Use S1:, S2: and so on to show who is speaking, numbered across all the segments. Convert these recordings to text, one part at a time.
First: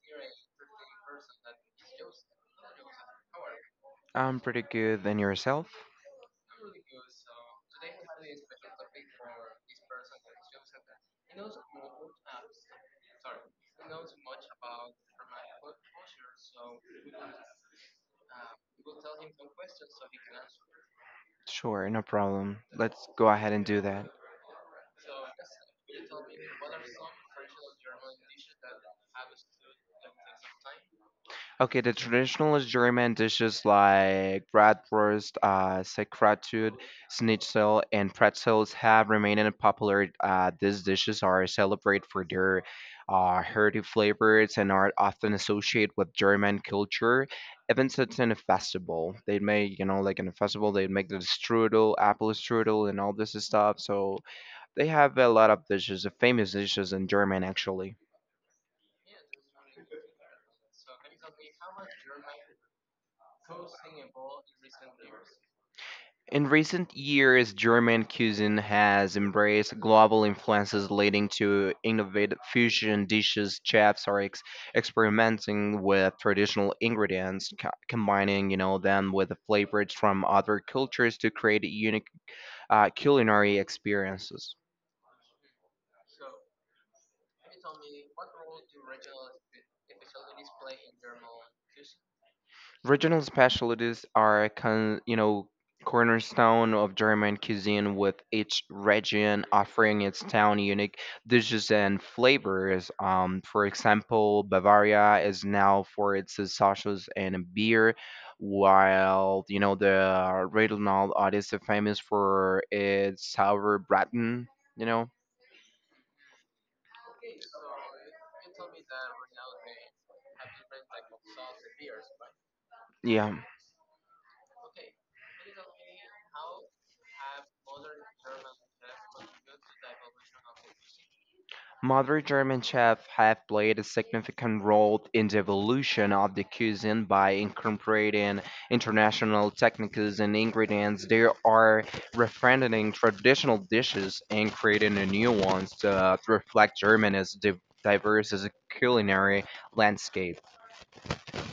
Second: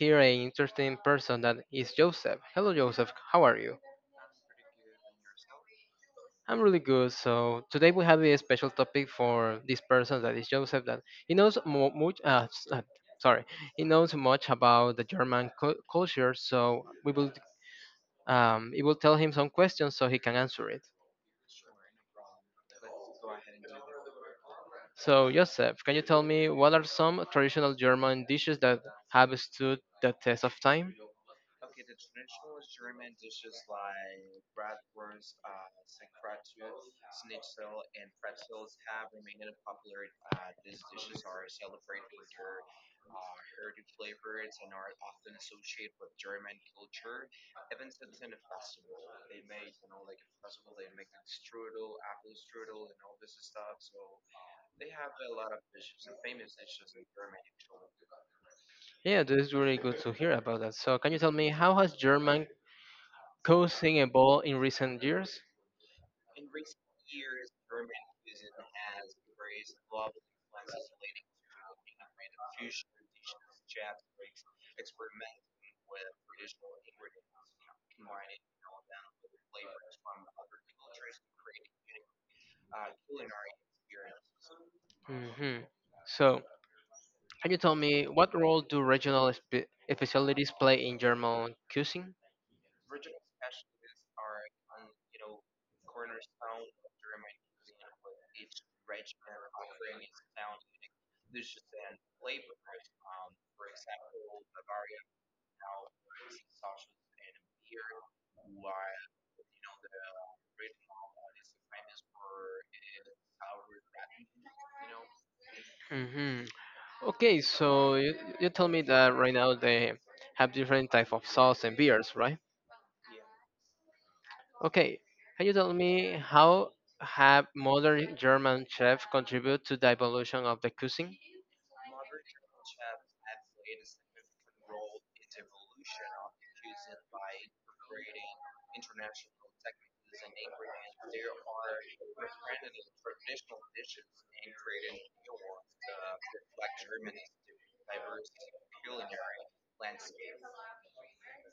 S1: here an interesting person that is Joseph. Hello Joseph, how are you?
S2: I'm pretty good. And yourself?
S1: I'm really good. So today we have a special topic for this person that is Joseph that he knows sorry, he knows much about the German culture, so we will it will tell him some questions so he can answer it.
S2: Sure, no problem. Let's go ahead and do that.
S1: So Joseph, can you tell me what are some traditional German dishes that have stood the test of time?
S2: Okay, the traditional German dishes like bratwurst, sauerkraut, schnitzel, and pretzels have remained popular. These dishes are celebrated for their hearty flavors and are often associated with German culture. Even at in a festival, they make you know like in a festival they make the strudel, apple strudel, and all this stuff. So they have a lot of dishes, famous dishes in German actually.
S1: Yeah, this is really good to hear about that. So, can you tell me how has German coaching evolved in recent years?
S2: In recent years, German cuisine has embraced global influences, leading to innovative fusion dishes. Experimenting with traditional ingredients, combining you know them with the flavors from other cultures to create unique culinary experiences.
S1: Hmm So, can you tell me what role do regional specialties play in German coaching?
S2: Regional specialties are con- You know, cornerstone of German cuisine, with each region offering its town unique dishes and flavors. For example, Bavaria is now for its sausages and beer, while you know the Rheinland is famous for its sauerbraten. You know,
S1: Hmm Okay, so you tell me that right now they have different type of sauce and beers, right?
S2: yeah.
S1: Okay, can you tell me how have modern German chefs contributed to the evolution of the cuisine?
S2: Modern German chefs have played a significant role in the evolution of the cuisine by incorporating international techniques and ingredients. They are refining traditional dishes and creating a new ones that reflect diverse as a culinary landscape.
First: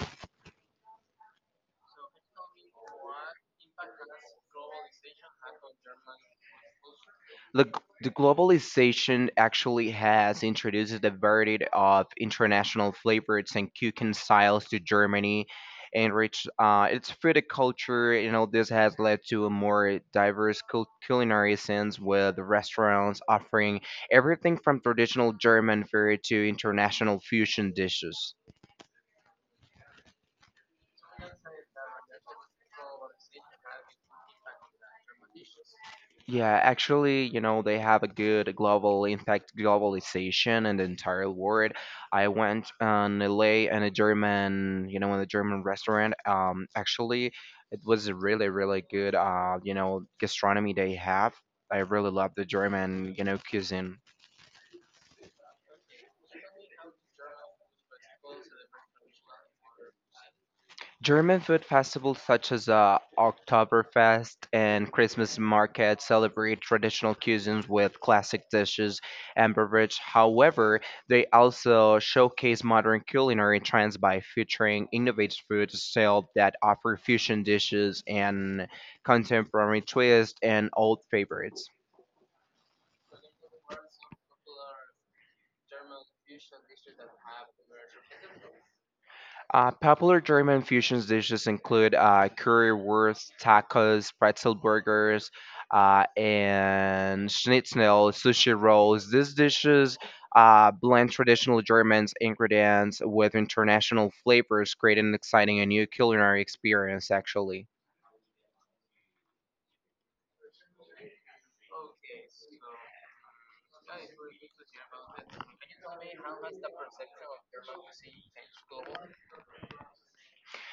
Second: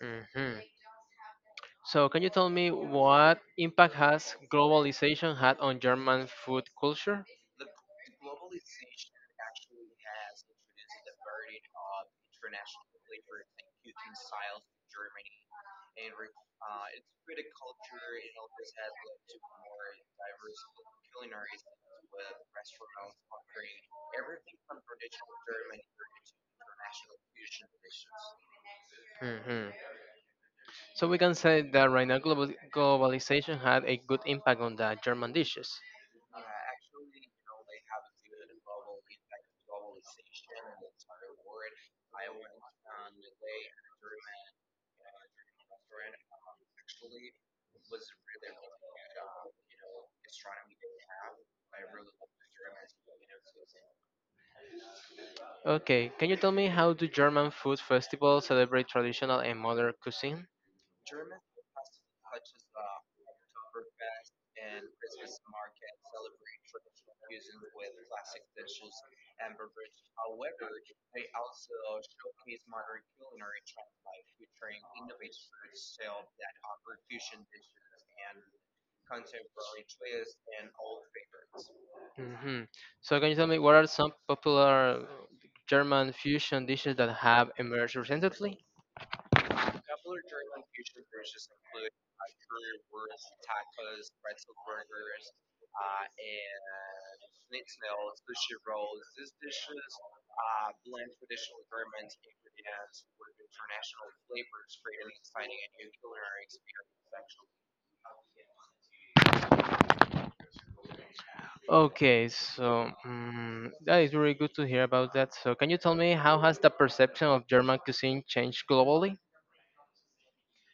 S1: Hmm So, can you tell me what impact has globalization had on German food culture?
S2: The, g- the globalization actually has introduced a variety of international flavors and cooking styles to Germany, enriched its food culture. You know, this has led to a more diverse culinary sense, with restaurants offering everything from traditional German food to international fusion dishes.
S1: Hmm So we can say that right now globalization had a good impact on the German dishes.
S2: Yeah, actually, you know, they have a good global, impact, globalization in the entire world. I went on LA and a German, you know, in a German restaurant. Actually, it was a really, really good, you know, gastronomy they have. I really love the German, you know, cuisine.
S1: Okay, can you tell me how do German food festivals celebrate traditional and modern cuisine?
S2: German food festivals such as Oktoberfest and Christmas markets celebrate traditional cuisines with classic dishes and beverages. However, they also showcase modern culinary trends by featuring innovative food sales that offer fusion dishes and contemporary twists and old favorites.
S1: Hmm So can you tell me what are some popular German fusion dishes that have emerged recently?
S2: Popular German fusion dishes include currywurst, tacos, pretzel burgers, and schnitzel, sushi rolls. These dishes blend traditional German ingredients with international flavors, creating an exciting and new culinary experience, actually.
S1: Okay, so mm that is really good to hear about that. So can you tell me how has the perception of German cuisine changed globally?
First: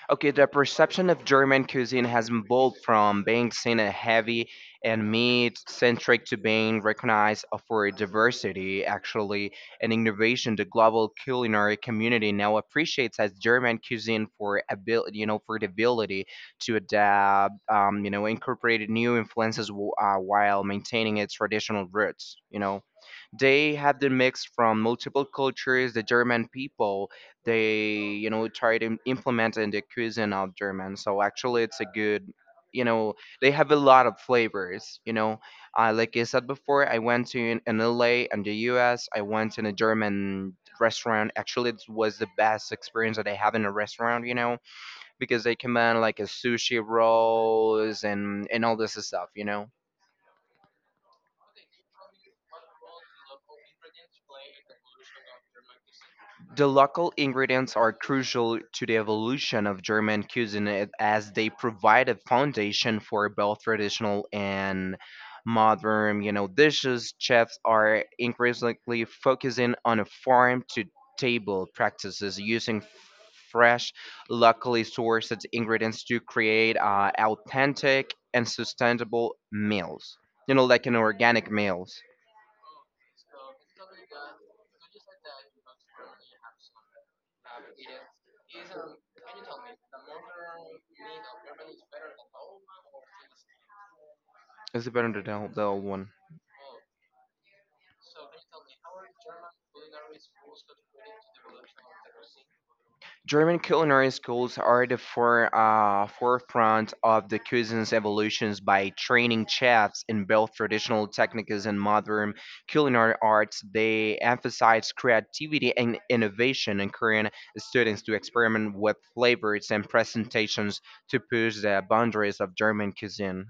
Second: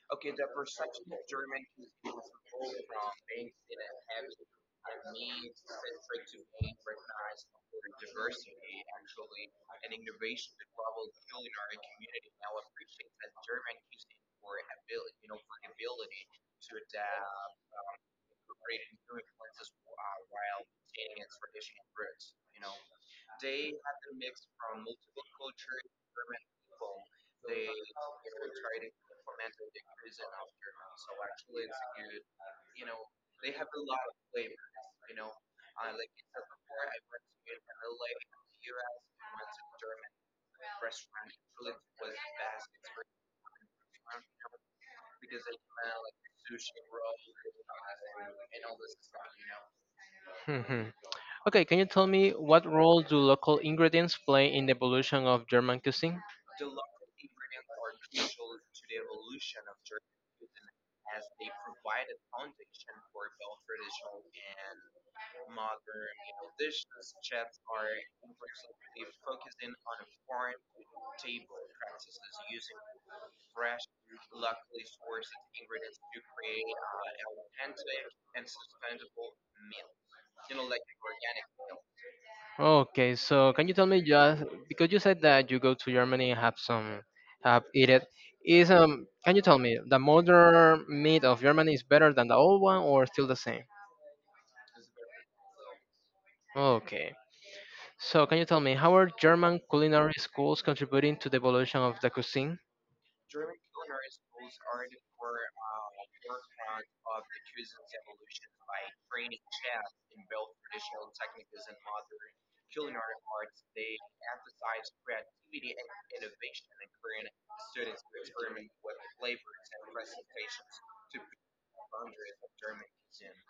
S2: Okay, the perception of German cuisine has evolved from being seen as heavy and meat-centric to being recognized for its diversity, actually, and innovation. The global culinary community now appreciates as German cuisine for ability, you know, for the ability to adapt, you know, incorporate new influences while maintaining its traditional roots. You know, they have the mix from multiple cultures. The German people, they you know try to implement in the cuisine of German, so actually it's a good, you know, they have a lot of flavors, you know, like I said before, I went to in LA and the US. I went in a German restaurant. Actually, it was the best experience that I have in a restaurant, you know, because they command like a sushi rolls and all this stuff, you know.
S1: Hmm Okay, can you tell me what role do local ingredients play in the evolution of German cuisine?
S2: The local ingredients are crucial to the evolution of German cuisine as they provide a foundation for both traditional and modern, you know, dishes. Chefs are increasingly focusing on farm to table practices using fresh, locally sourced ingredients to create authentic and sustainable meals. You know, like an organic meals.
S1: Okay, so can you tell me just because you said that you go to Germany and have some have eat it is can you tell me the modern meat of Germany is better than the old one or still the same?
S2: Is it better than the old one?
S1: Okay. So can you tell me how are German culinary schools contributing to the evolution of the cuisine?
S2: German culinary schools are the forefront of the cuisine's evolutions by training chefs in both traditional techniques and modern culinary arts. They emphasize creativity and innovation, encouraging students to experiment with flavors and presentations to push the boundaries of German cuisine.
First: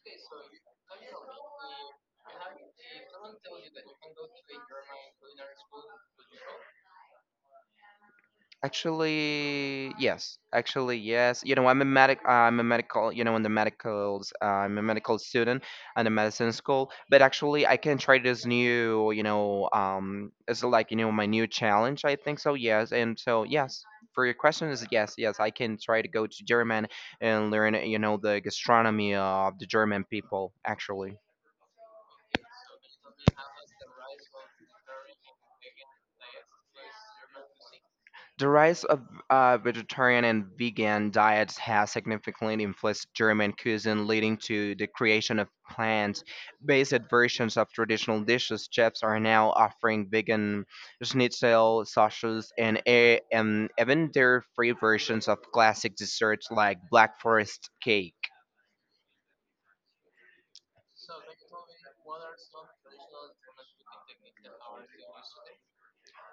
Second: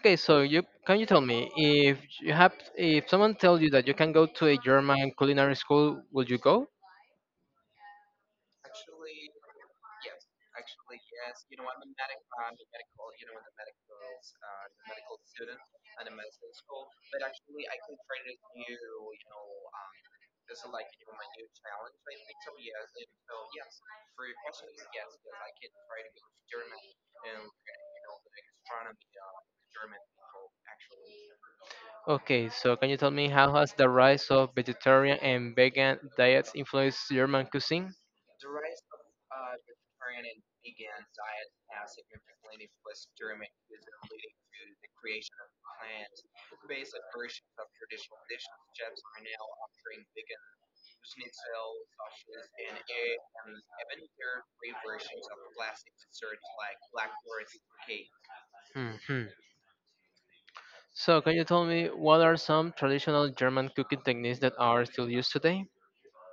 S1: Okay, so you can you tell me you have if someone tells you that you can go to a German culinary school, will you go?
S2: Actually, yes. Actually, yes. You know, I'm a medic. I'm a medical. You know, in the medicals, I'm a medical student in the medicine school. But actually, I can try this new. You know, it's like you know my new challenge. I think so. Yes, and so yes. For your question is yes, yes. I can try to go to German and learn. You know, the gastronomy of the German people. Actually.
S1: Okay, so can you tell me how has the rise of vegetarian and vegan diets influenced German cuisine?
S2: The rise of vegetarian and vegan diets has significantly influenced German cuisine, leading to the creation of plant-based versions of traditional dishes. Chefs are now offering vegan schnitzel, sausages, and even dairy-free versions of classic desserts like black forest cake.
S1: Hmm So can you tell me what are some traditional German cooking techniques that are still used today?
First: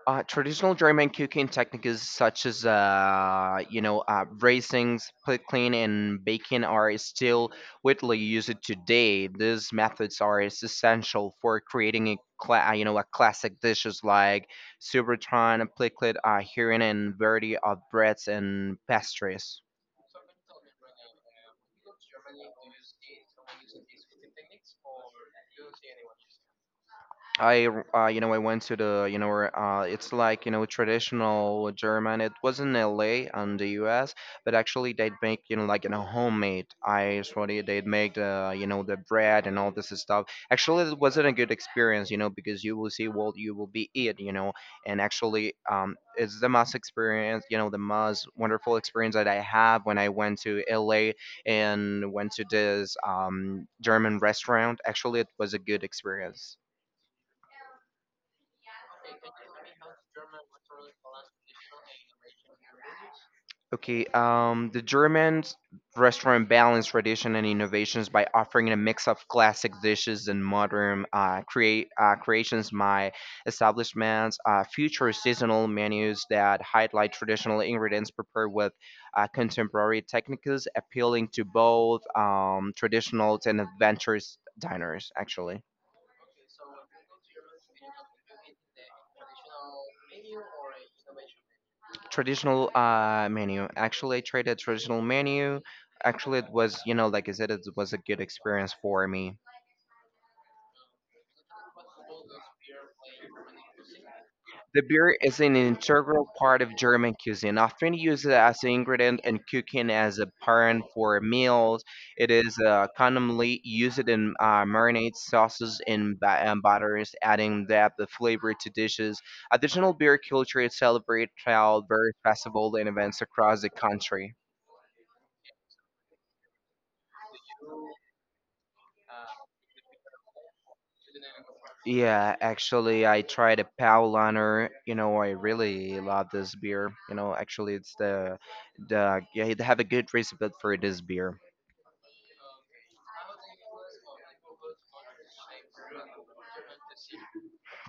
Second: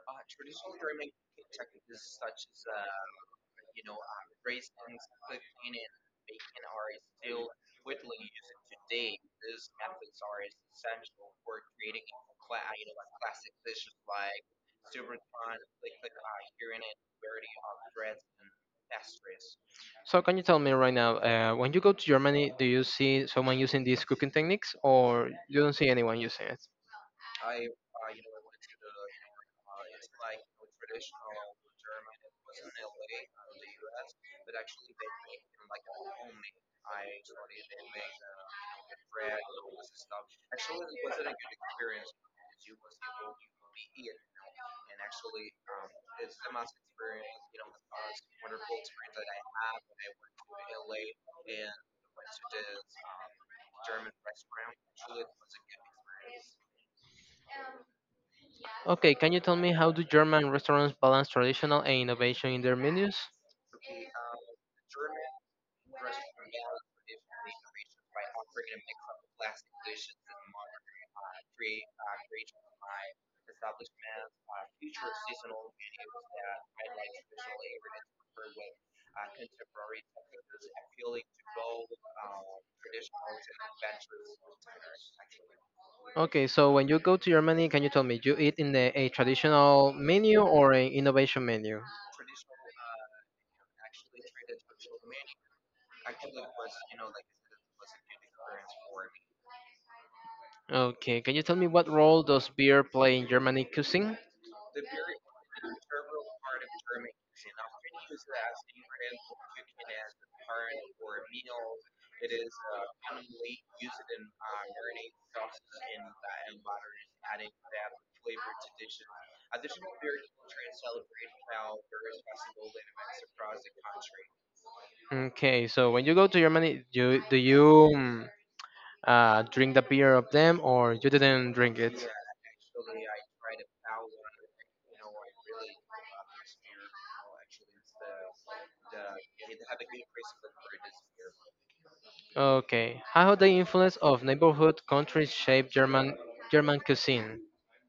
S2: Traditional German cooking techniques such as you know raisins, pickling, and baking are still widely used today. These methods are essential for creating you know a classic dishes like soubreton, picklet, herring, and variety of breads and pastries.
S1: So can you tell me right now, when you go to Germany, do you see someone using these cooking techniques or you don't see anyone using it?
S2: I, you know, I went to the you know where, it's like you know traditional German. It was in L.A. and the U.S., but actually they'd make you know like you know homemade ice sorry They'd make the you know the bread and all this stuff. Actually, it wasn't a good experience, you know, because you will see what you will be eat, you know, and actually it's the most experience, you know, the most wonderful experience that I have when I went to L.A. and went to this German restaurant. Actually, it was a good experience.
S1: Okay, can you tell me how do German restaurants balance traditional and innovation in their menus?
S2: Okay, the German restaurant balanced tradition and innovations by offering a mix of classic dishes and modern create creations. My establishments feature seasonal menus that highlight traditional ingredients prepared with contemporary techniques, appealing to both traditional and adventurous diners. Actually,
S1: Okay, so when you go to Germany, can you tell me you eat in a traditional menu or an innovation menu?
S2: traditional menu. Actually, I tried a traditional menu. Actually, it was you know, like I said, it was a good experience for me.
S1: Okay, can you tell me what role does beer play in Germany cuisine?
S2: The beer is an integral part of German cuisine, often used as an ingredient in cooking as a parent for meals. It is commonly used in marinades, sauces, and butters, adding depth of flavor to dishes. Additional beer culture is celebrated throughout various festivals and events across the country.
S1: Okay, so when you go to Germany, do you mm, drink the beer of them or you didn't drink it?
S2: Yeah, actually, I tried a Paulaner. You know, I really love this beer. You know, actually, it's the. They have a good recipe for this beer.
S1: Okay, how the influence of neighborhood countries shape German cuisine?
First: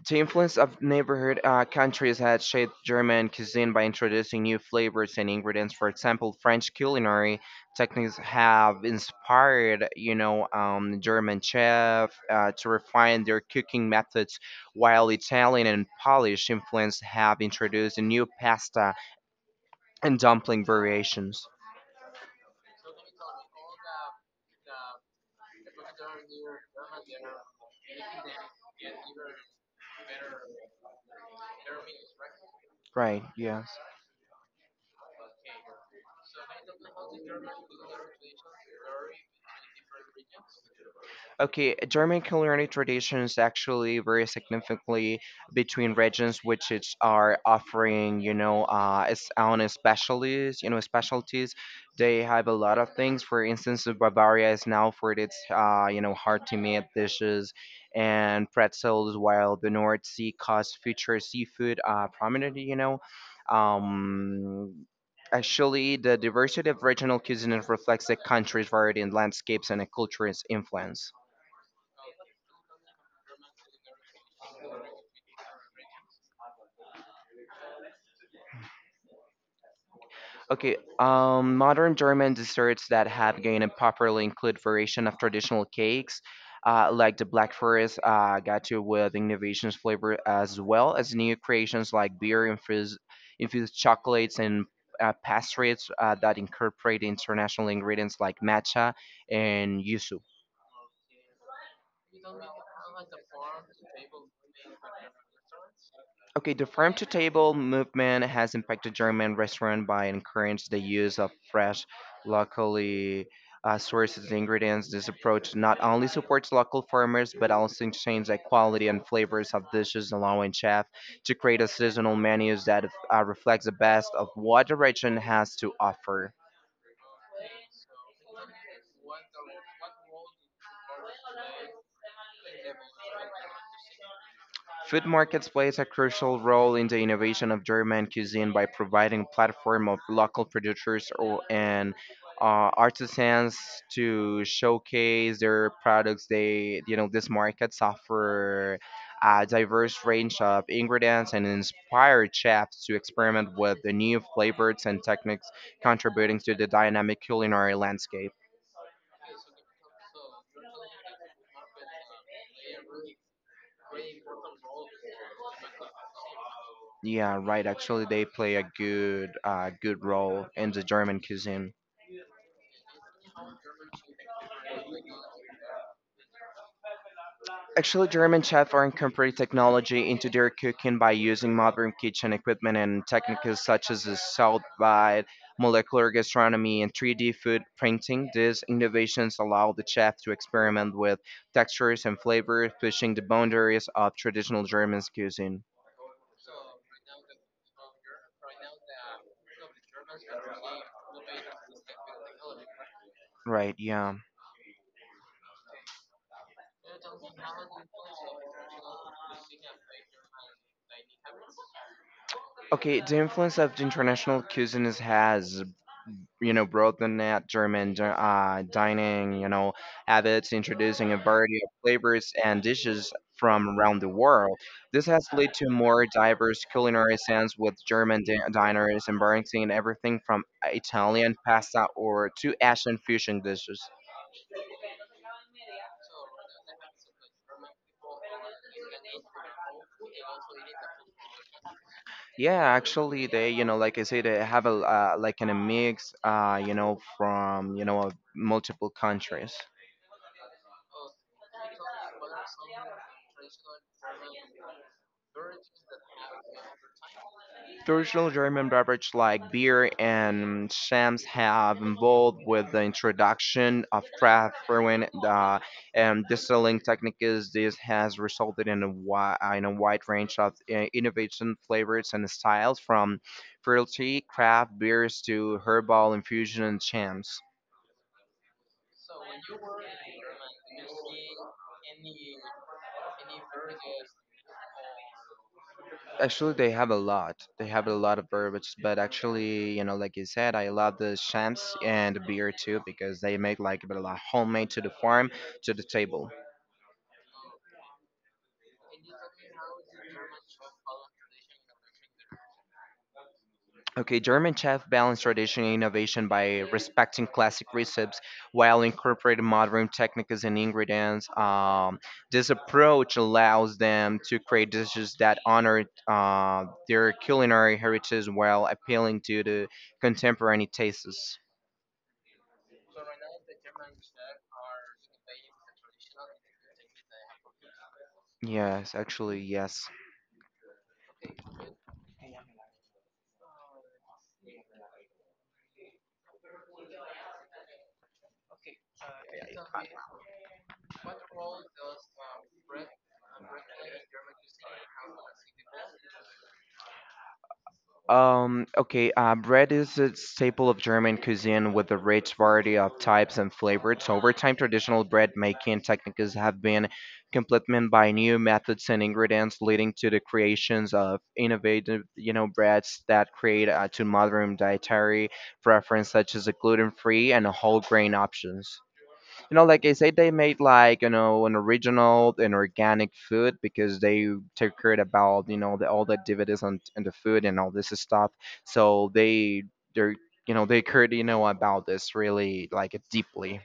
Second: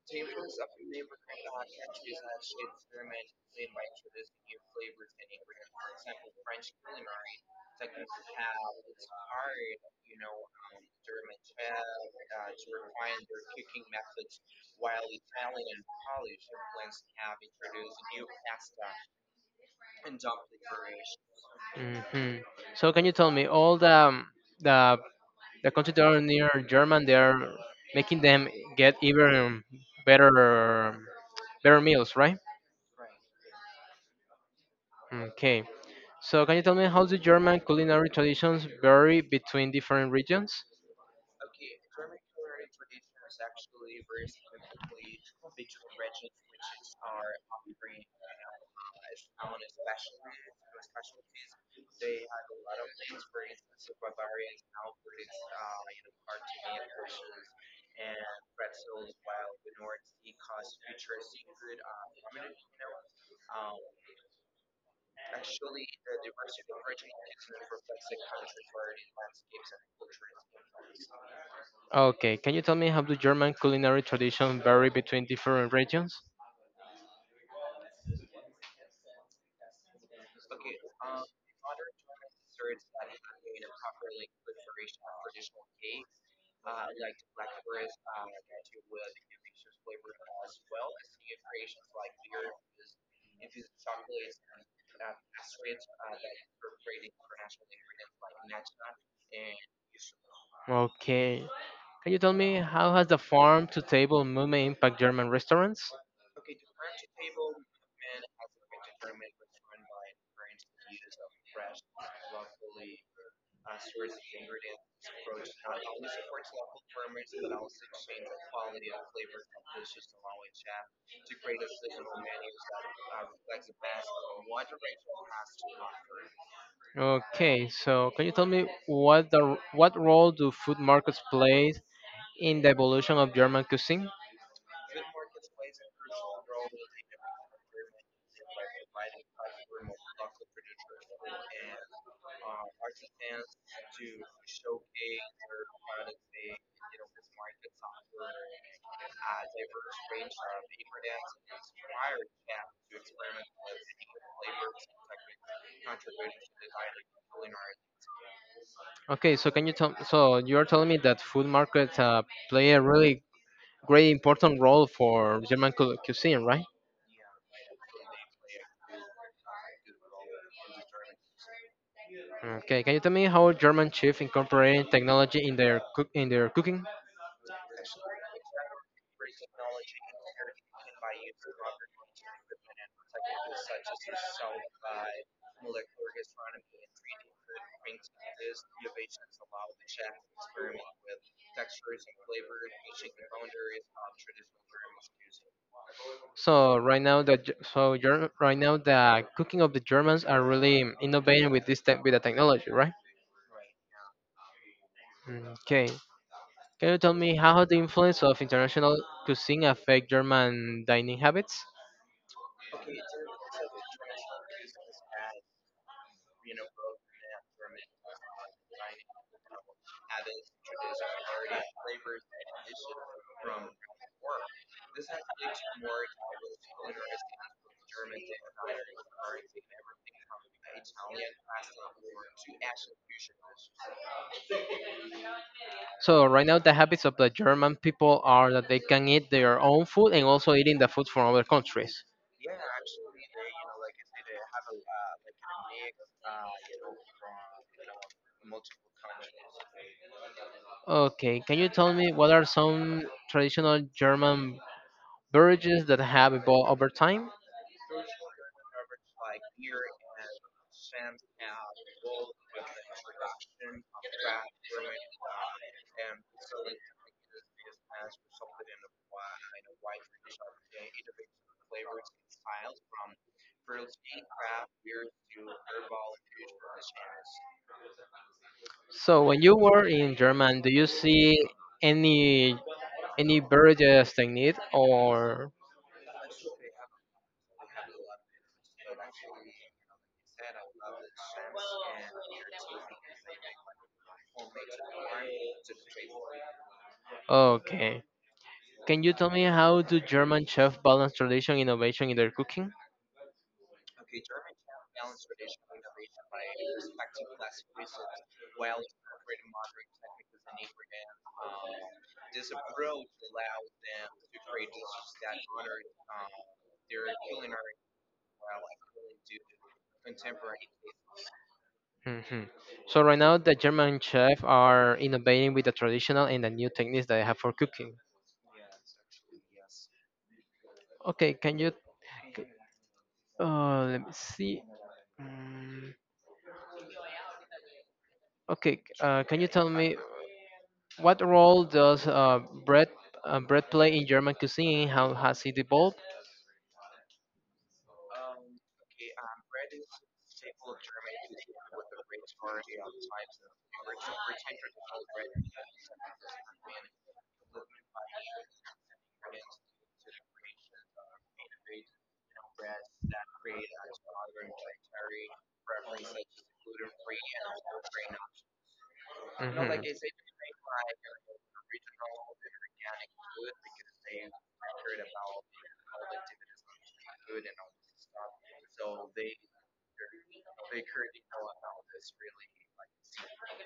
S2: The influence of neighborhood countries had shaped German cuisine by introducing new flavors and ingredients. For example, French culinary techniques have inspired, you know, German chefs to refine their cooking methods, while Italian and Polish influence have introduced new pasta and dumpling variations.
S1: Hmm So can you tell me all the the the countries that are near German, they are making them get even better better meals, right?
S2: Right. Yeah.
S1: Okay. So can you tell me how the German culinary traditions vary between different regions?
S2: Okay, German culinary traditions actually vary significantly between regions, which is are offering, you know, its own specialties. They have a lot of things. For instance, Bavaria is now for its, you know, hard to meat dishes and pretzels, while the North Sea coast features seafood prominently, you know. Um, Actually, the diversity of regional cuisine reflects the country's variety in landscapes and a culture's influence.
S1: Okay. Can you tell me how the German culinary traditions vary between different regions?
S2: Okay, modern German desserts that have gained a popular include variation of traditional cakes, like the Black Forest gotcha with innovations flavor, as well as new creations like infused chocolates and pastries that incorporate international ingredients like matcha and yuzu.
S1: Okay. Can you tell me how has the farm to table movement impact German restaurants?
S2: Okay, the farm to table movement has impacted German restaurant by encouraging the use of fresh, locally sourced ingredients. This approach not only supports local farmers but also changes the quality and flavors of dishes, allowing chefs to create a seasonal menus that reflects the best of what the region has to offer.
S1: Okay, so can you tell me what the what role do food markets play in the evolution of German cuisine?
S2: Food markets plays a crucial role in the innovation of German cuisine by providing platform of local producers and artisans to showcase their products. They, you know, these markets offer a diverse range of ingredients and inspire chefs to experiment with the new flavors and techniques, contributing to the dynamic culinary landscape.
S1: Okay, so can you tell so You're telling me that food markets play a really great important role for German cuisine, right?
S2: Yeah, right. Actually, they play a good role in the German cuisine.
S1: Okay, can you tell me how German chefs incorporating technology in their cooking?
S2: Actually, German chefs are incorporating technology into their cooking by using modern kitchen equipment and techniques such as the salt bite, molecular gastronomy, and 3D food printing. These innovations allow the chef to experiment with textures and flavors, pushing the boundaries of traditional German cuisine.
S1: So right now the Ge- so Ger- right now the cooking of the Germans are really innovating with this tech with the technology, right?
S2: Right, yeah.
S1: Okay, can you tell me how the influence of international cuisine affect German dining habits?
S2: Okay, the influence of the international cuisines has you know, broaden that dining, you know, habits, introducing a variety of flavors and dishes from around the world. This has led to more diverse culinary scenes with diners embracing everything from Italian pasta or to Asian fusion dishes.
S1: So right now the habits of the German people are that they can eat their own food and also eating the food from other countries.
S2: Yeah, actually, they, you know, like I say, they have a like in a mix, you know, from you know, multiple countries.
S1: Okay, can you tell me what are some traditional German beverages that have evolved over time?
S2: Traditional German beverages like beer and shams have evolved with the introduction of craft brewing and distilling techniques. This has resulted in a wide range of innovation flavors and styles, from fruity craft beers to herbal infusion and shams.
S1: So when you were in German, do you see any any beverages they need or
S2: Actually, they have a lot. They have a lot of bourbons, but actually, you know, like you said, I love the champs and beer too because they make like a lot homemade to the farm to the table.
S1: okay? Can you tell me how do German chefs balance tradition and innovation in their cooking?
S2: Okay, German chef balance tradition and innovation by respecting classic recipes while incorporating modern techniques and ingredients. This approach allows them to create dishes that honor their culinary heritage while appealing to the contemporary tastes.
S1: Hmm So right now, the German chefs are innovating with the traditional and the new techniques that they have for cooking.
S2: Yes, actually, yes.
S1: Okay, can you? c- Let me see. Mm, okay, can you tell me what role does bread play in German cuisine? How has it evolved?
S2: Okay, bread is a staple of German cuisine with a rich variety of types and flavors. Over time, traditional bread making techniques have been complemented by new methods and ingredients, leading to the creations of innovative, you know, breads that create to modern dietary preference, such as a gluten-free and a whole grain options. You know,
S1: Mhm.
S2: like I said, they made like, you know, an original and organic food because they took care about, you know, the, all the dividends on, and the food and all this stuff, so they're, you know, they cared, you know, about this really like deeply.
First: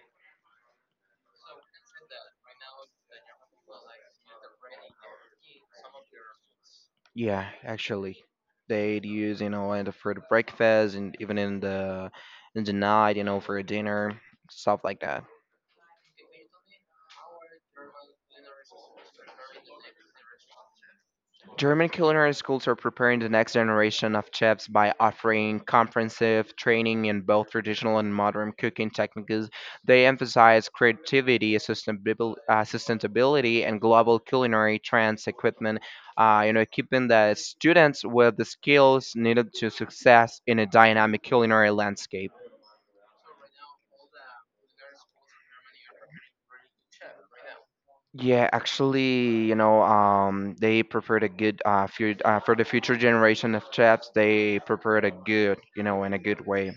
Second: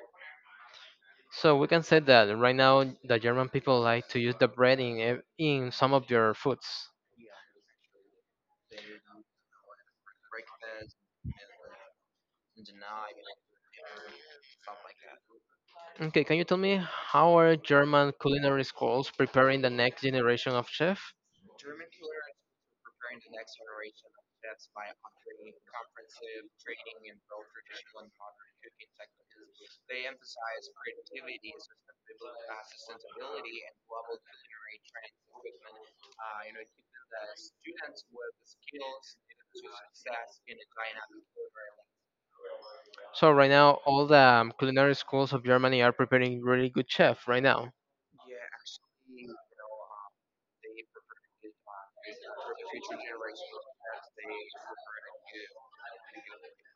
S1: So we can say that right now the German people like to use the bread in in some of their foods.
S2: Yeah, actually, they'd use, you know, in the for the breakfast and even in the night, you know, for dinner, stuff like that.
S1: Okay, can you tell me how are German culinary schools preparing the next generation of chef?
S2: German culinary schools are preparing the next generation of chefs by offering comprehensive training in both traditional and modern cooking techniques. They emphasize creativity, sustainability, and global culinary trends equipment, you know, equipping the students with the skills needed to success in a dynamic culinary landscape.
S1: So right now, all the culinary schools of Germany are preparing really good chef right now.
S2: Yeah, actually, you know, they prepared a good few, for the future generation of chefs. They prepared a good, you know, in a good way.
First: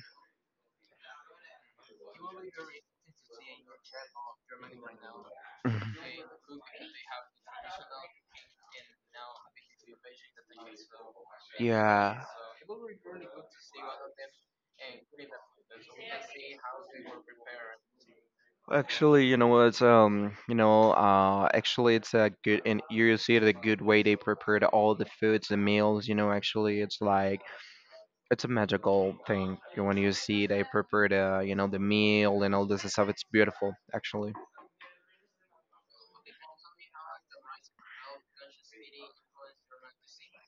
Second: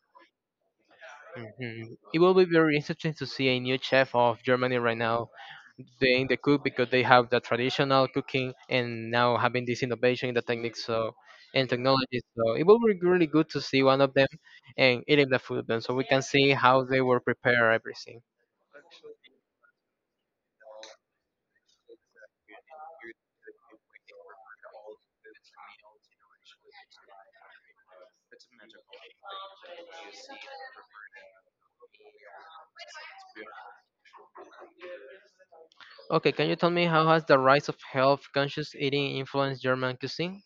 S1: Mhm. It will be very interesting to see a new chef of Germany right now
S2: Mhm.
S1: doing the cook because they have the traditional cooking and now having this innovation in the techniques so and technology.
S2: Yeah.
S1: So it will be really good to see one of them and eating the food then so we can see how they will prepare everything.
S2: Actually, you know what? Actually, it's a good and you see the good way they prepared all the foods, the meals. You know, actually, it's like it's a magical thing. You know, when you see they prepared, you know, the meal and all this stuff. It's beautiful, actually.
S1: Okay, can you tell me how has the rise of health-conscious eating influenced German cuisine?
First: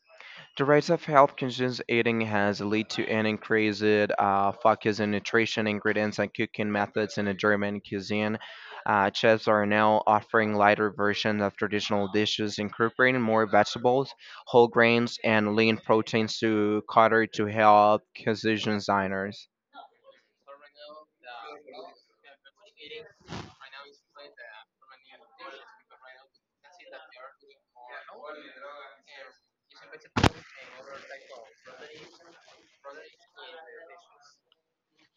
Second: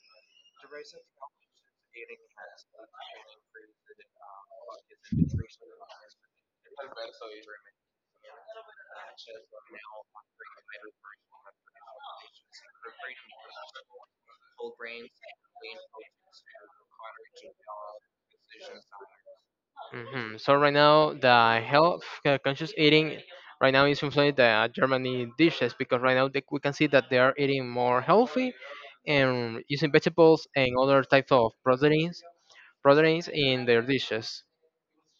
S2: The rise of health conscious eating has led to an increased focus on nutrition, ingredients, and cooking methods in the German cuisine. Chefs are now offering lighter versions of traditional dishes, incorporating more vegetables, whole grains, and lean proteins to cater to health conscious diners.
S1: Hmm So right now, the health-conscious eating right now is influencing the Germany dishes because right now we can see that they are eating more healthy and using vegetables and other types of proteins in their dishes.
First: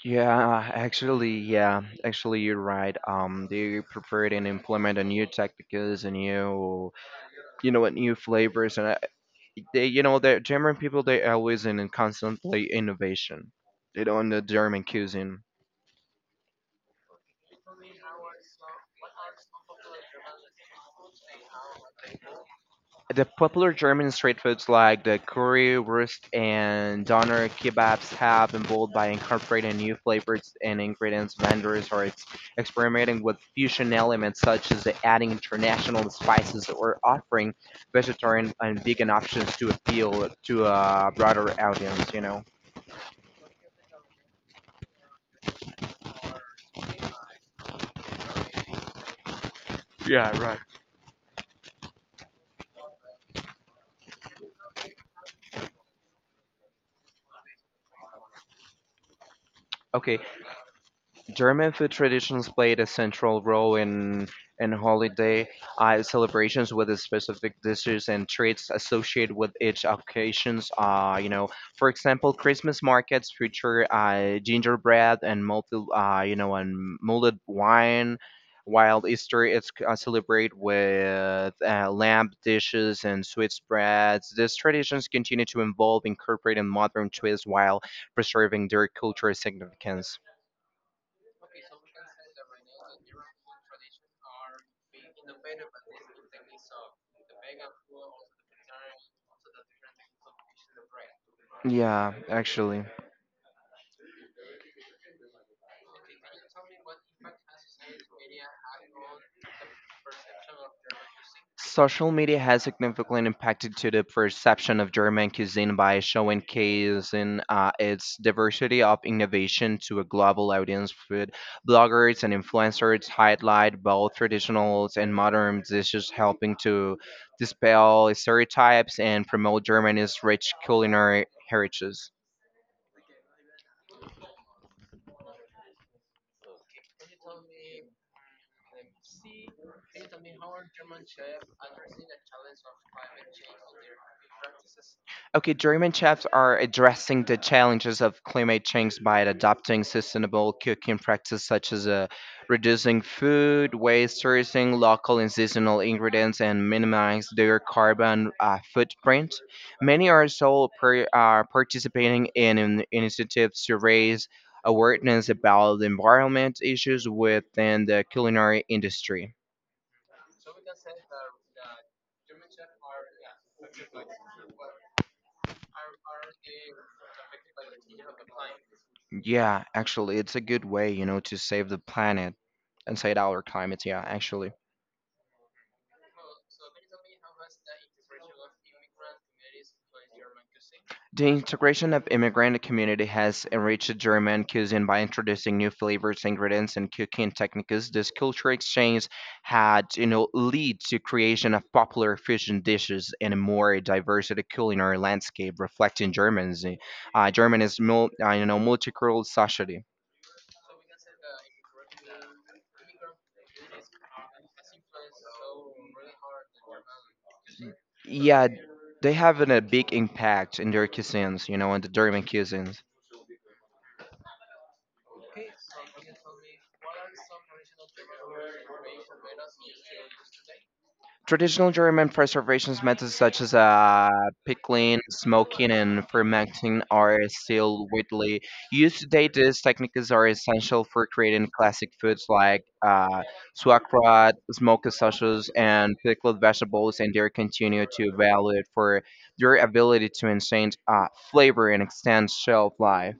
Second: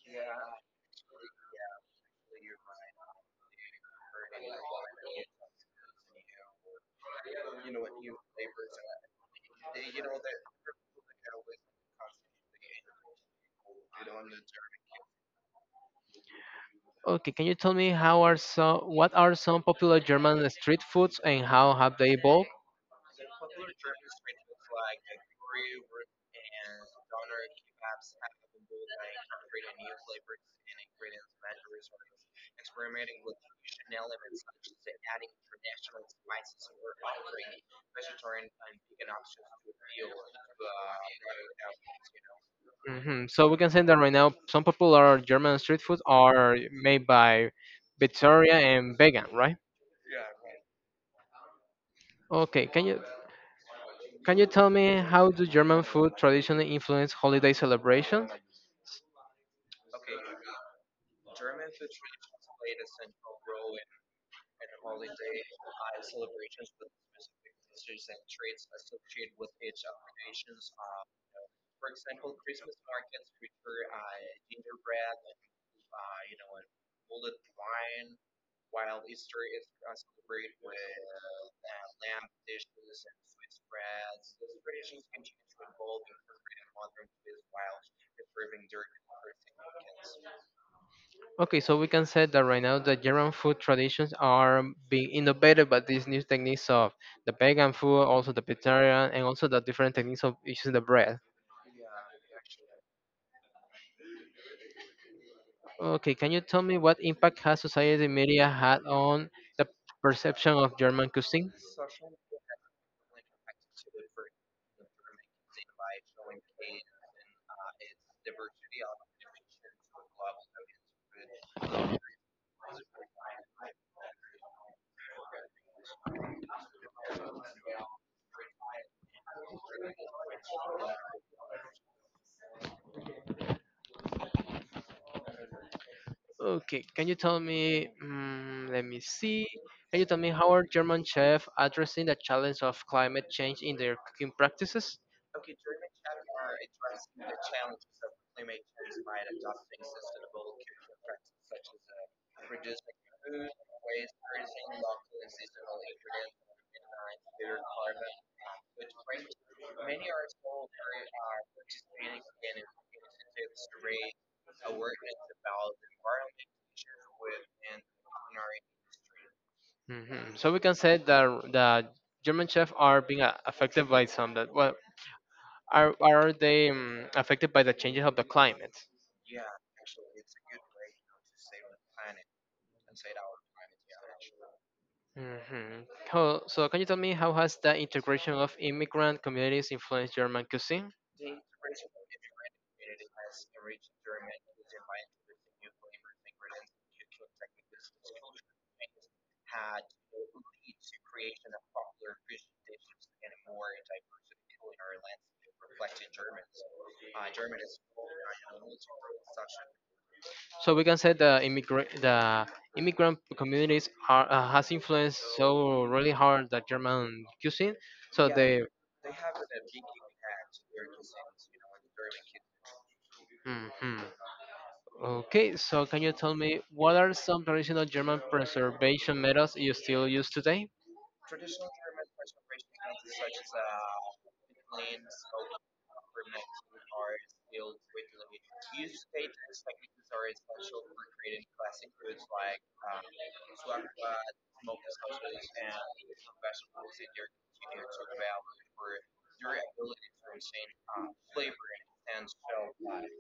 S2: Yeah, actually, you're right. They prepared and implement a new tactics, and new, you know, what new flavors, and I, they you know the German people they always in constantly innovation. They don't the German cuisine.
S1: Okay, can you tell me how are so what are some popular German street foods and how have they evolved?
S2: The popular German street foods like the currywurst and doner kebabs have been bold by incorporating new flavors and ingredients. Vendors are experimenting with fusion elements such as the adding international spices or offering vegetarian and vegan options to appeal to a broader audience. You know.
S1: Hmm So we can say that right now some popular German street food are made by vegetarian and vegan, right?
S2: Yeah, right.
S1: Okay, can you tell me how do German food traditionally influence holiday celebrations?
S2: Okay, German food traditions played a central role in holiday celebrations with the specific dishes and treats associated with each occasions. You know, for example, Christmas markets feature gingerbread and mulled wine, while Easter is celebrated with lamb dishes and sweet breads. These traditions continue to evolve, incorporating modern twists while preserving their cultural significance.
S1: Okay, so we can say that right now the German food traditions are being innovated by these new techniques of the vegan food, also the vegetarian, and also the different techniques of using the bread.
S2: Yeah, actually.
S1: Okay, can you tell me what impact has society media had on the perception of German cuisine?
S2: Social media has significantly impacted to the perception of German cuisine by showcasing its diversity of innovation to a global audience. Food bloggers and influencers highlight both traditional and modern dishes, helping to dispel stereotypes and promote Germany's rich culinary heritage.
S1: Okay, can you tell me? Let me see. Can you tell me how are German chefs addressing the challenge of climate change in their cooking practices?
S2: Okay, German chefs are addressing the challenges of climate change by adopting sustainable cooking practices such as reducing food waste, sourcing local and seasonal ingredients, and minimize their carbon footprint. Many are also participating in initiatives to raise awareness about the environment issues within the culinary industry.
S1: Hmm So we can say that the German chefs are affected by some that are they affected by the changes of the climate?
S2: Yeah, actually, it's a good way, you know, to save the planet and save our climate. Yeah, actually.
S1: Hmm So, can you tell me how has the integration of immigrant communities influenced German cuisine?
S2: The integration of immigrant community has enriched German cuisine by introducing new flavors, ingredients, and cooking techniques. This culture exchange had, you know, lead to creation of popular fusion dishes and a more diverse culinary landscape reflecting Germany's you know multicultural society.
S1: So we can say the immigrant communities are has influenced so really hard the German cuisine. So
S2: Yeah,
S1: they.
S2: they having a big impact in their cuisines, you know, in the German cuisines.
S1: Mhm. Okay, so can you tell me what are some traditional German preservation methods you still use today?
S2: Traditional German preservation methods such as pickling, smoking, and fermenting are still widely used today. These techniques are essential for creating classic foods like sauerkraut, smoked sausages, and pickled vegetables, and they continue to valued for their ability to enhance flavor and extend shelf life.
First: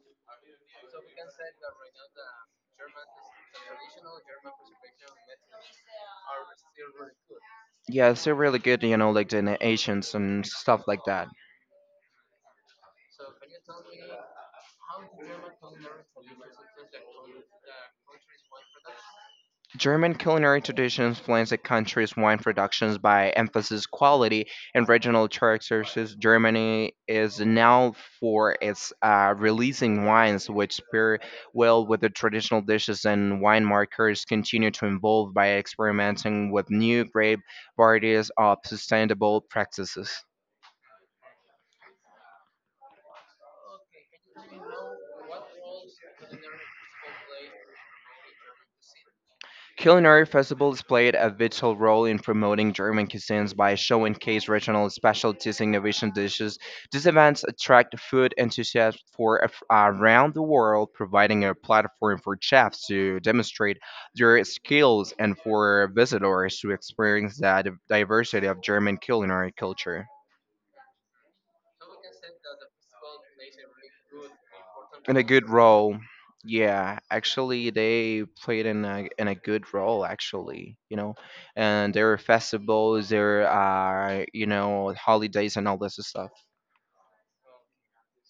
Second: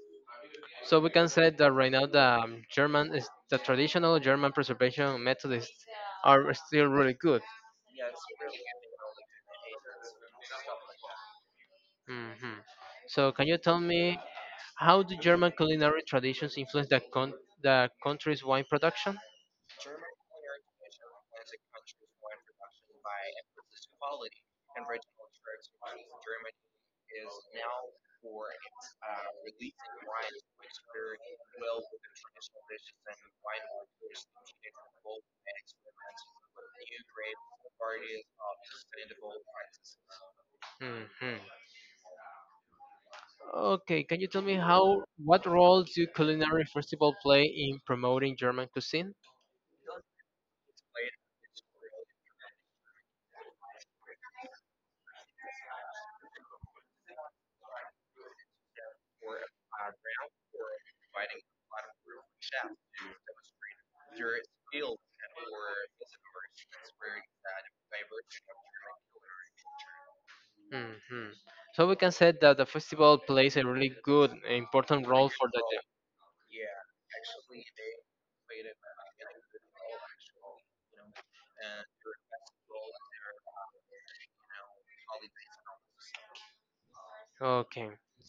S1: So we can say that right now the traditional German preservation methods are still really good.
S2: Yeah, it's really good, you know, like the innovations and stuff like that.
S1: Mhm. So can you tell me how do German culinary traditions influence the country's wine production?
S2: German culinary tradition explains the country's wine productions by emphasis quality and regional characteristics. Germany is now for its releasing wines, which pair well with the traditional dishes, and wine makers continue to evolve by experimenting with new grape varieties of sustainable practices.
S1: Mhm. Okay, can you tell me how what role do culinary festival play in promoting German cuisine?
S2: Culinary festivals played a vital role in promoting German cuisines by showcasing regional specialties and innovation dishes. These events attract food enthusiasts for around the world, providing a platform for chefs to demonstrate their skills and for visitors to experience the diversity of German culinary culture
S1: Mhm. So we can say that the festival plays a really good important
S2: in a
S1: role
S2: good
S1: for the
S2: role. Yeah, actually, they played in a good role. Actually, you know, and there are festivals, there are, you know, holidays and all this stuff.
S1: okay.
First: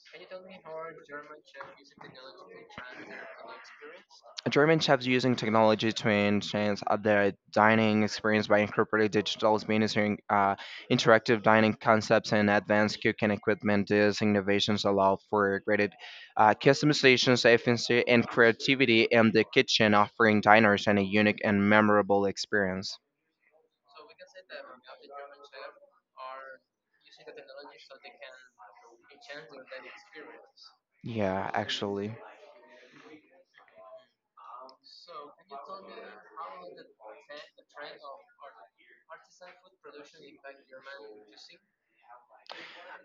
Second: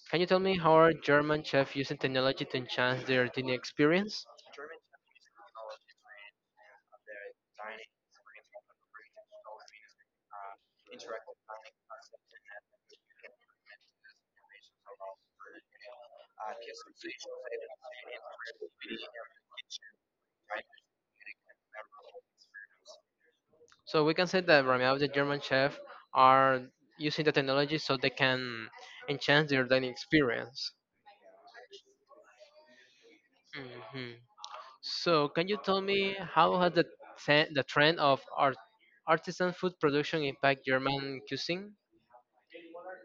S1: Can you tell me how are German chefs using technology to enhance their dining experience?
S2: German chefs using technology to enhance their dining experience by incorporating digital experiences, interactive dining concepts, and advanced cooking equipment. These innovations allow for greater customization, efficiency, and creativity in the kitchen, offering diners an a unique and memorable experience.
S1: So we can say that right now the German chefs are using the technology so they can enhance their dining experience.
S2: Yeah, actually.
S1: Hmm So, can you tell me how has the trend of artisan food production impact German cuisine?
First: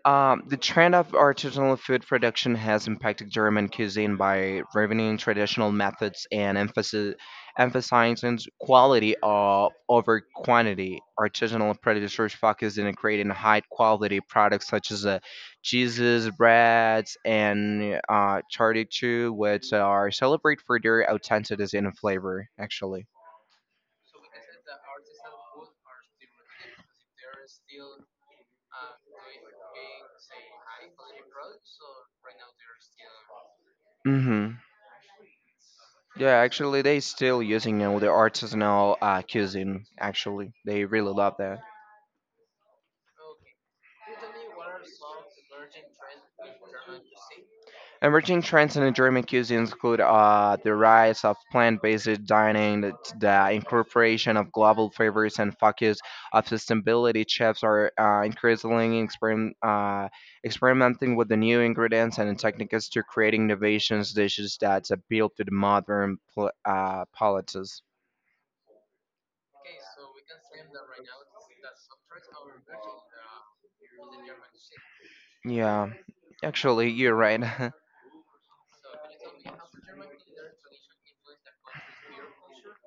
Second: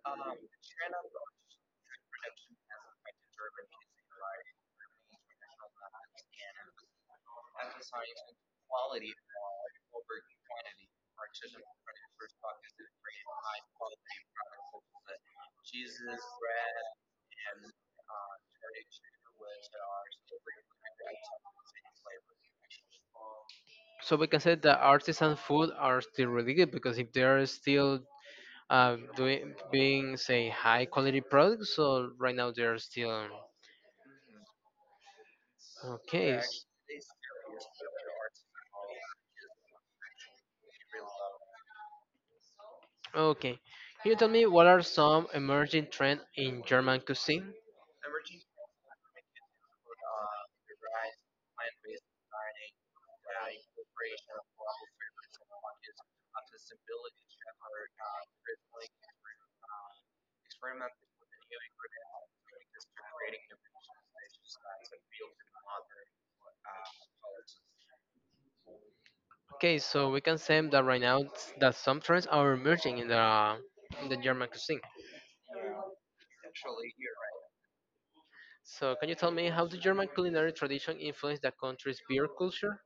S2: The trend of artisanal food production has impacted German cuisine by revealing traditional methods and emphasizing quality of, over quantity. Artisanal producers focus on creating high quality products such as cheeses, breads, and charcuterie, which are celebrated for their authenticity and flavor, actually.
S1: So we can say that artisan food are still really good because if they are still doing being say high quality products, so right now they are still
S2: Mm-hmm. Yeah,
S1: okay.
S2: actually, they still using, you know, the artisanal cuisine. Actually, they really love that.
S1: Okay, can you tell me what are some emerging trends in German cuisine?
S2: Emerging trends in German cuisine include the rise of plant-based dining, the incorporation of global flavors, and focus of sustainability. Chefs are increasingly experimenting with the new ingredients and techniques to create innovations dishes that appeal to the modern palates.
S1: Okay, so we can say that right now that some trends are emerging in the German cuisine.
S2: Yeah, actually, you're right.
S1: So, can you tell me how the German culinary tradition influenced the country's beer culture?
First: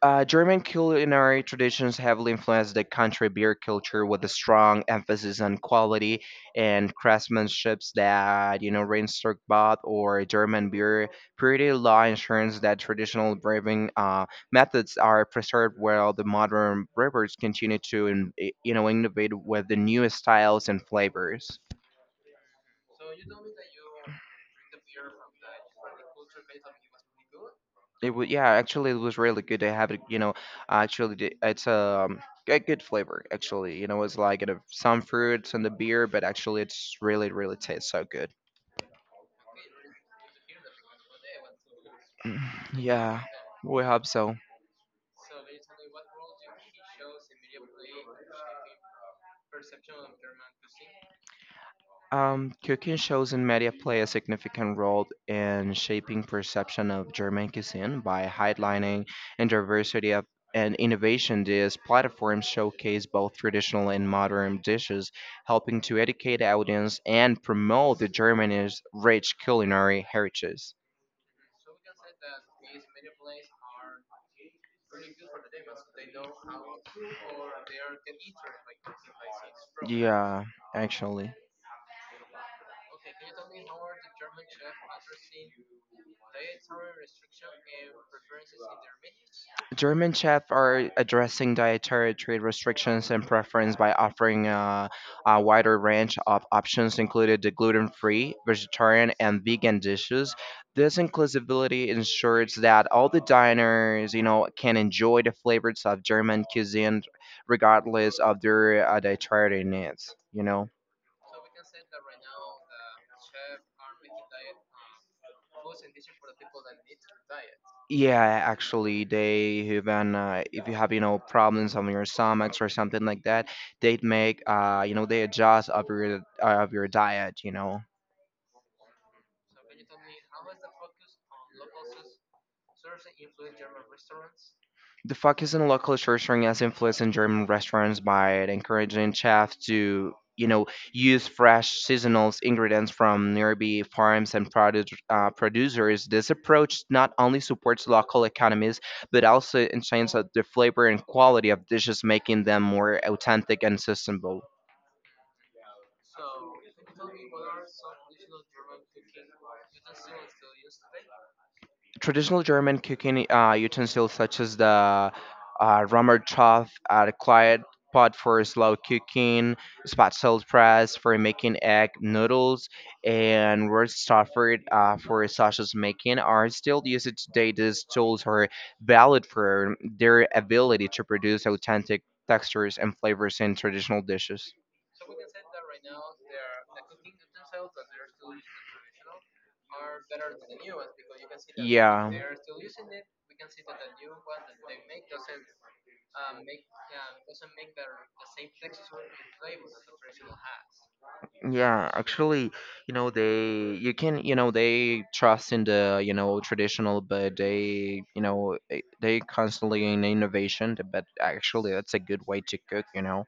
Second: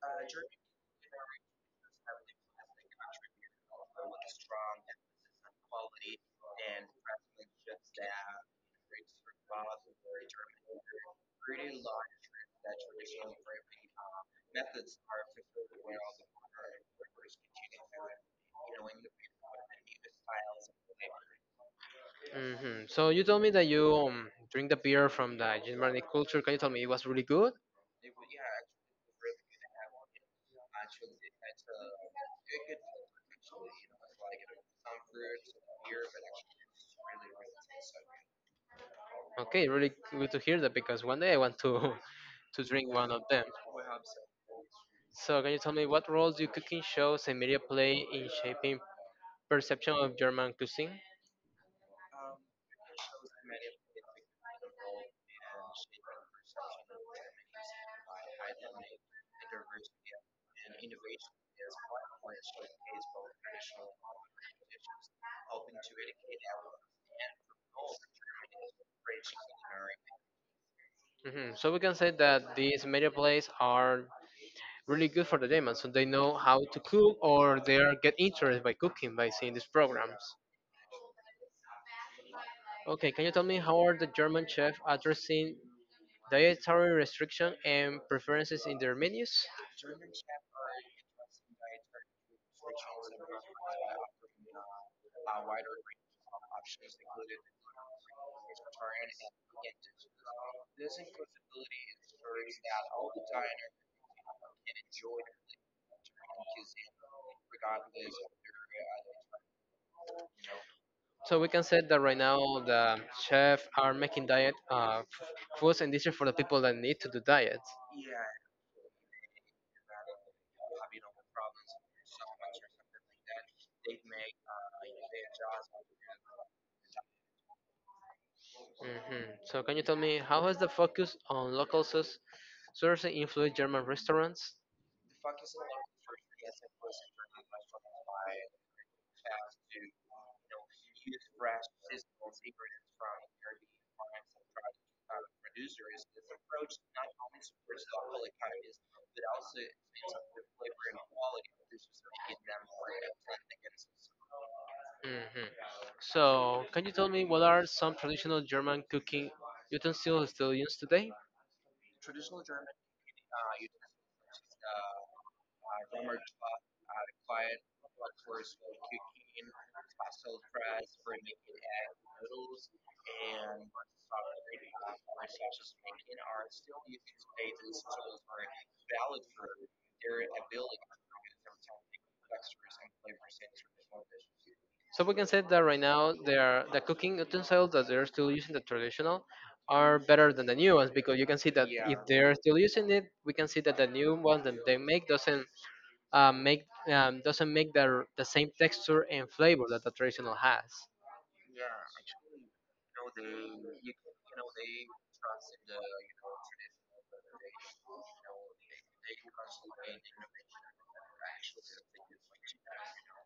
S2: German culinary traditions heavily influenced the country beer culture with a strong emphasis on quality and craftsmanships that, you know, Rheinstock or German beer purity law ensures that traditional brewing methods are preserved while the modern brewers continue to, in, you know, innovate with the newest styles and flavors.
S1: Hmm So, you told me that you drink the beer from the Germanic culture. Can you tell me it was really good?
S2: It was, yeah, actually it was really good. They have it, you know, actually it's a good flavor actually. You know, it's like, you know, some fruits and the beer, but actually it's really really tastes so good.
S1: Okay, really good to hear that because one day I want to to drink one
S2: Yeah,
S1: of them.
S2: we hope so.
S1: So, can you tell me what roles do cooking shows and media play in shaping perception of German cuisine?
S2: Cooking shows and media play a significant role in shaping perception of German cuisine by highlighting and diversity of and innovation. These platforms showcase both traditional and modern dishes, helping to educate the audience and promote the Germany's rich culinary heritage.
S1: Hmm So we can say that these media plays are really good for the demons, so they know how to cook or they are get interested by cooking by seeing this program.
S2: Yeah, actually.
S1: Okay, can you tell me how are the German chefs addressing dietary restriction and preferences in their menus?
S2: German chefs are addressing dietary trade restrictions and preference by offering a wider range of options, including the gluten-free, vegetarian, and vegan dishes. This inclusivity ensures that all the diners, you know, can enjoy the flavors of German cuisine regardless of their dietary needs. You know.
S1: So we can say that right now the chefs are making diet foods and dishes for the people that need to do diets.
S2: Yeah, actually, they even if you have, you know, problems on your stomachs or something like that, they'd make you know they adjust of your diet. You know,
S1: Hmm So can you tell me how has the focus on local sources influenced German restaurants?
S2: the focus on local nurturing has influenced in German restaurants by encouraging chefs to, you know, use fresh seasonal ingredients from nearby farms and produce producers. This approach not only supports local economies but also enhances the flavor and quality of dishes, making them more authentic and sustainable.
S1: Hmm So, can you tell me what are some traditional German cooking utensils still used today?
S2: Traditional German cooking utensils such as the Rummertopf, the quiet pot for slow cooking, spatzel press for making egg noodles, and Wurststoffer for sausage making are still used today. These tools are valued for their ability to produce authentic textures and flavors in traditional dishes.
S1: So we can say that right now they are the cooking utensils that they're still using the traditional are better than the new ones because you can see that if
S2: Yeah.
S1: they're still using it, we can see that the new ones that they make doesn't make the same texture and flavor that the traditional has.
S2: Yeah, actually, you know, they you can, you know, they trust in the, you know, traditional, but they, you know, they constantly in innovation, but actually that's a good way to cook, you know.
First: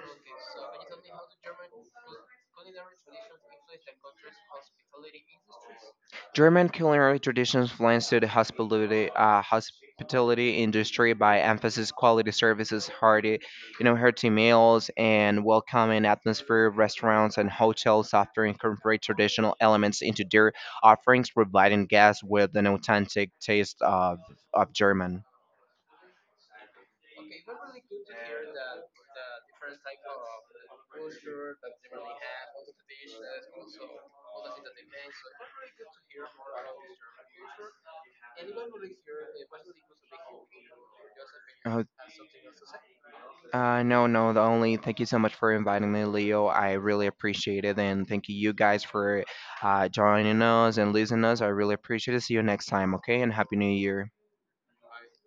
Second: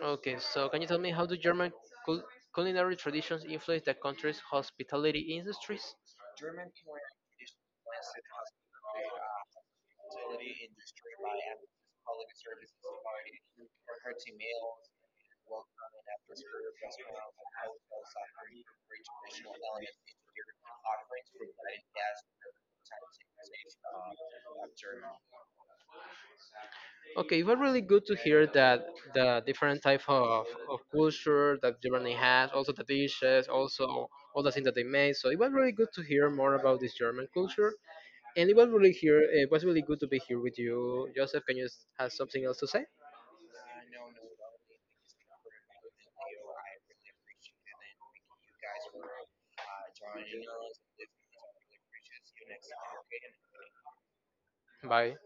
S1: Okay, so can you tell me how do German cul- culinary traditions influence the country's hospitality industries?
S2: German culinary traditions blends to the hospitality industry by emphasis quality services, hearty, you know, hearty meals, and welcoming atmosphere. Restaurants and hotels often incorporate traditional elements into their offerings, providing guests with an authentic taste of German.
S1: Okay, it was really good to hear that the different type of culture that Germany has, also the dishes, also all the things that they made. So it was really good to hear more about this German culture, and it was really here. It was really good to be here with you, Joseph. Can you
S2: Oh.
S1: have something else to say?
S2: No, no. The only thank you so much for inviting me, Leo. I really appreciate it, and thank you, you guys, for joining us and listening us. I really appreciate it. See you next time, okay? And happy New Year.
S1: Bye.